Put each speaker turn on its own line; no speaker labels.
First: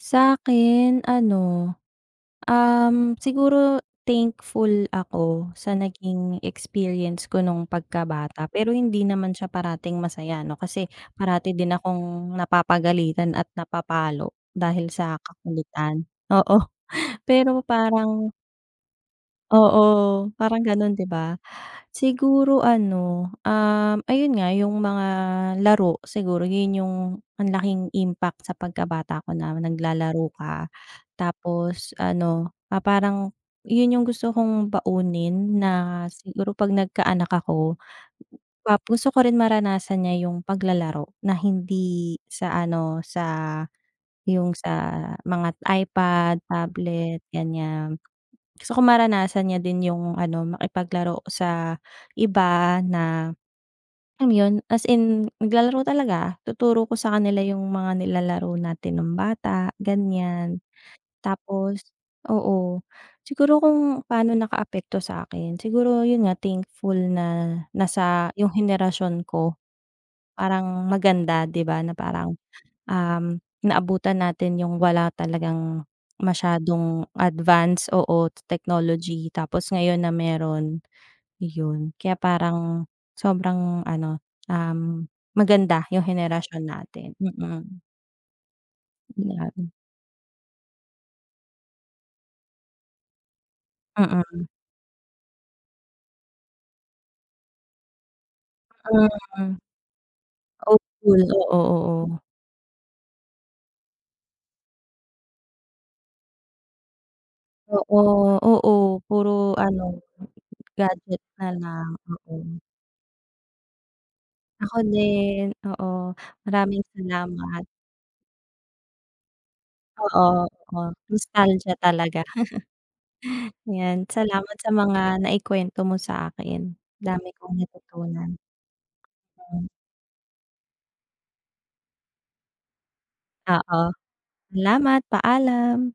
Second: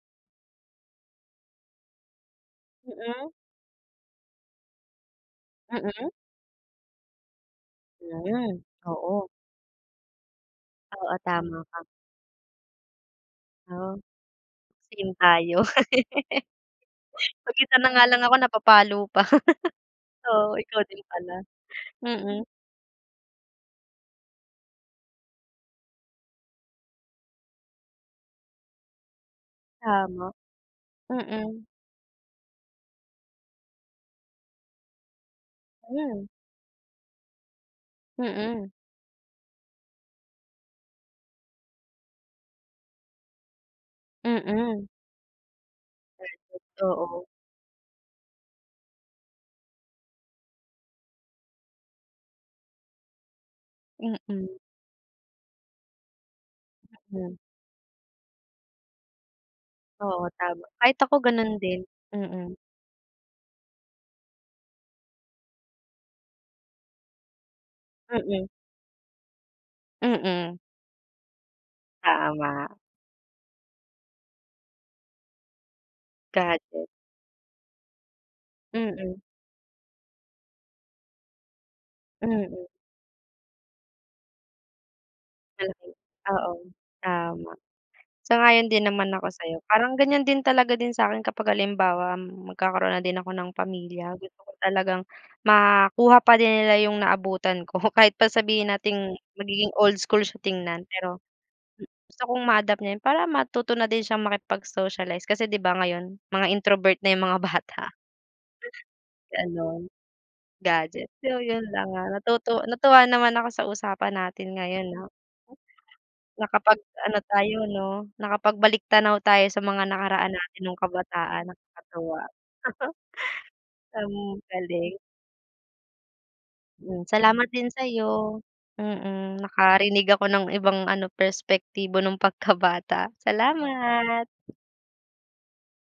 Sa'kin ano, um,
Mm.
siguro thankful ako sa
Mm.
naging experience ko nung pagkabata
Hmm,
pero hindi
oo.
naman siya parating masaya ‘no kasi,
Oo,
parati
tama
din
ka.
akong napapagalitan at
Ah,
napapalo dahil
same
sa
tayo.
kakulitan. Oo, pero
Mag-isa na nga lang
parang
ako napapalo pa.
Oo,
Oo,
parang
ikaw
ganon
din
'di
pala.
ba.
Mm.
Siguro ano, um, ayun nga, yung mga laro, siguro yun yung ang laking impact sa pagkabata ko na naglalaro
Tama,
ka,
mm.
tapos ano, na parang yun yung gusto kong baunin na
Hmm.
siguro pagka nagkaanak ako.
Mm.
Tapos gusto rin maranasan niya yung paglalaro na hindi sa ano, sa yung sa
Mm.
mga iPad,
Gadget,
tablet,
oo.
ganiyan. Gusto ko maranasan niya din yung ano, makipaglaro sa iba na, um,
Mm.
yun as in naglalaro talaga. Tuturo ko sa
Mm.
kanila yung mga nilalaro natin nung bata,
Oo,
ganiyan.
tama. Kahit ako ganun din,
Tapos
mm.
oo, siguro kung pa'no nakaapekto sa akin, siguro yun nga thankful na nasa
Mm.
yung henerasyon ko,
Mm.
parang maganda 'di ba na parang,
Tama.
um, naabutan natin yung wala talagang
Gadget.
masyadong advance, oo,
Mm.
technology tapos ngayon na meron, yun. Kaya
Mm.
parang sobrang ano, um, maganda
Malaki,
yung
oo
henerasyon natin,
tama.
mm.
Sang-ayon din naman ako sa’yo.
‘Yan.
Parang ganiyan din talaga din sa'kin kapag halimbawa magkakaroon na din ako ng pamilya, gusto
Mm.
ko talagang makuha pa din nila yung naabutan ko kahit pa sabihin nating
Mm.
magiging old school siya tingnan.
Hopeful.
Pero
Oo, oo.
gusto kong ma-adopt na yun, para matuto na din siyang makipag-socialize kasi 'di ba ngayon mga introvert na yung mga bata.
Oo, oo. Puro ano,
Gano’n. Gadget,
gadget
so
na
yun lang,
lang.
ah,
Oo.
natutu natuwa naman ako sa usapan natin
Ako
ngayon, ah.
din. Oo, maraming
Nakapag-ano tayo
salamat.
'no, nakapagbaliktanaw tayo sa mga
Oo,
nakaraan natin nung
oo.
kabataan
Nostalgia talaga.
nakakatuwa.
‘Yan
Ang
salamat sa
galing.
mga naikwento mo saakin,
Hmm,
dami
salamat
kong
din
natutunan.
sa’yo. Mm,
Hmm
nakarinig ako ng ibang ano, perspektibo nung pagkabata.
Oo.
Salamat.
Salamat, paalam.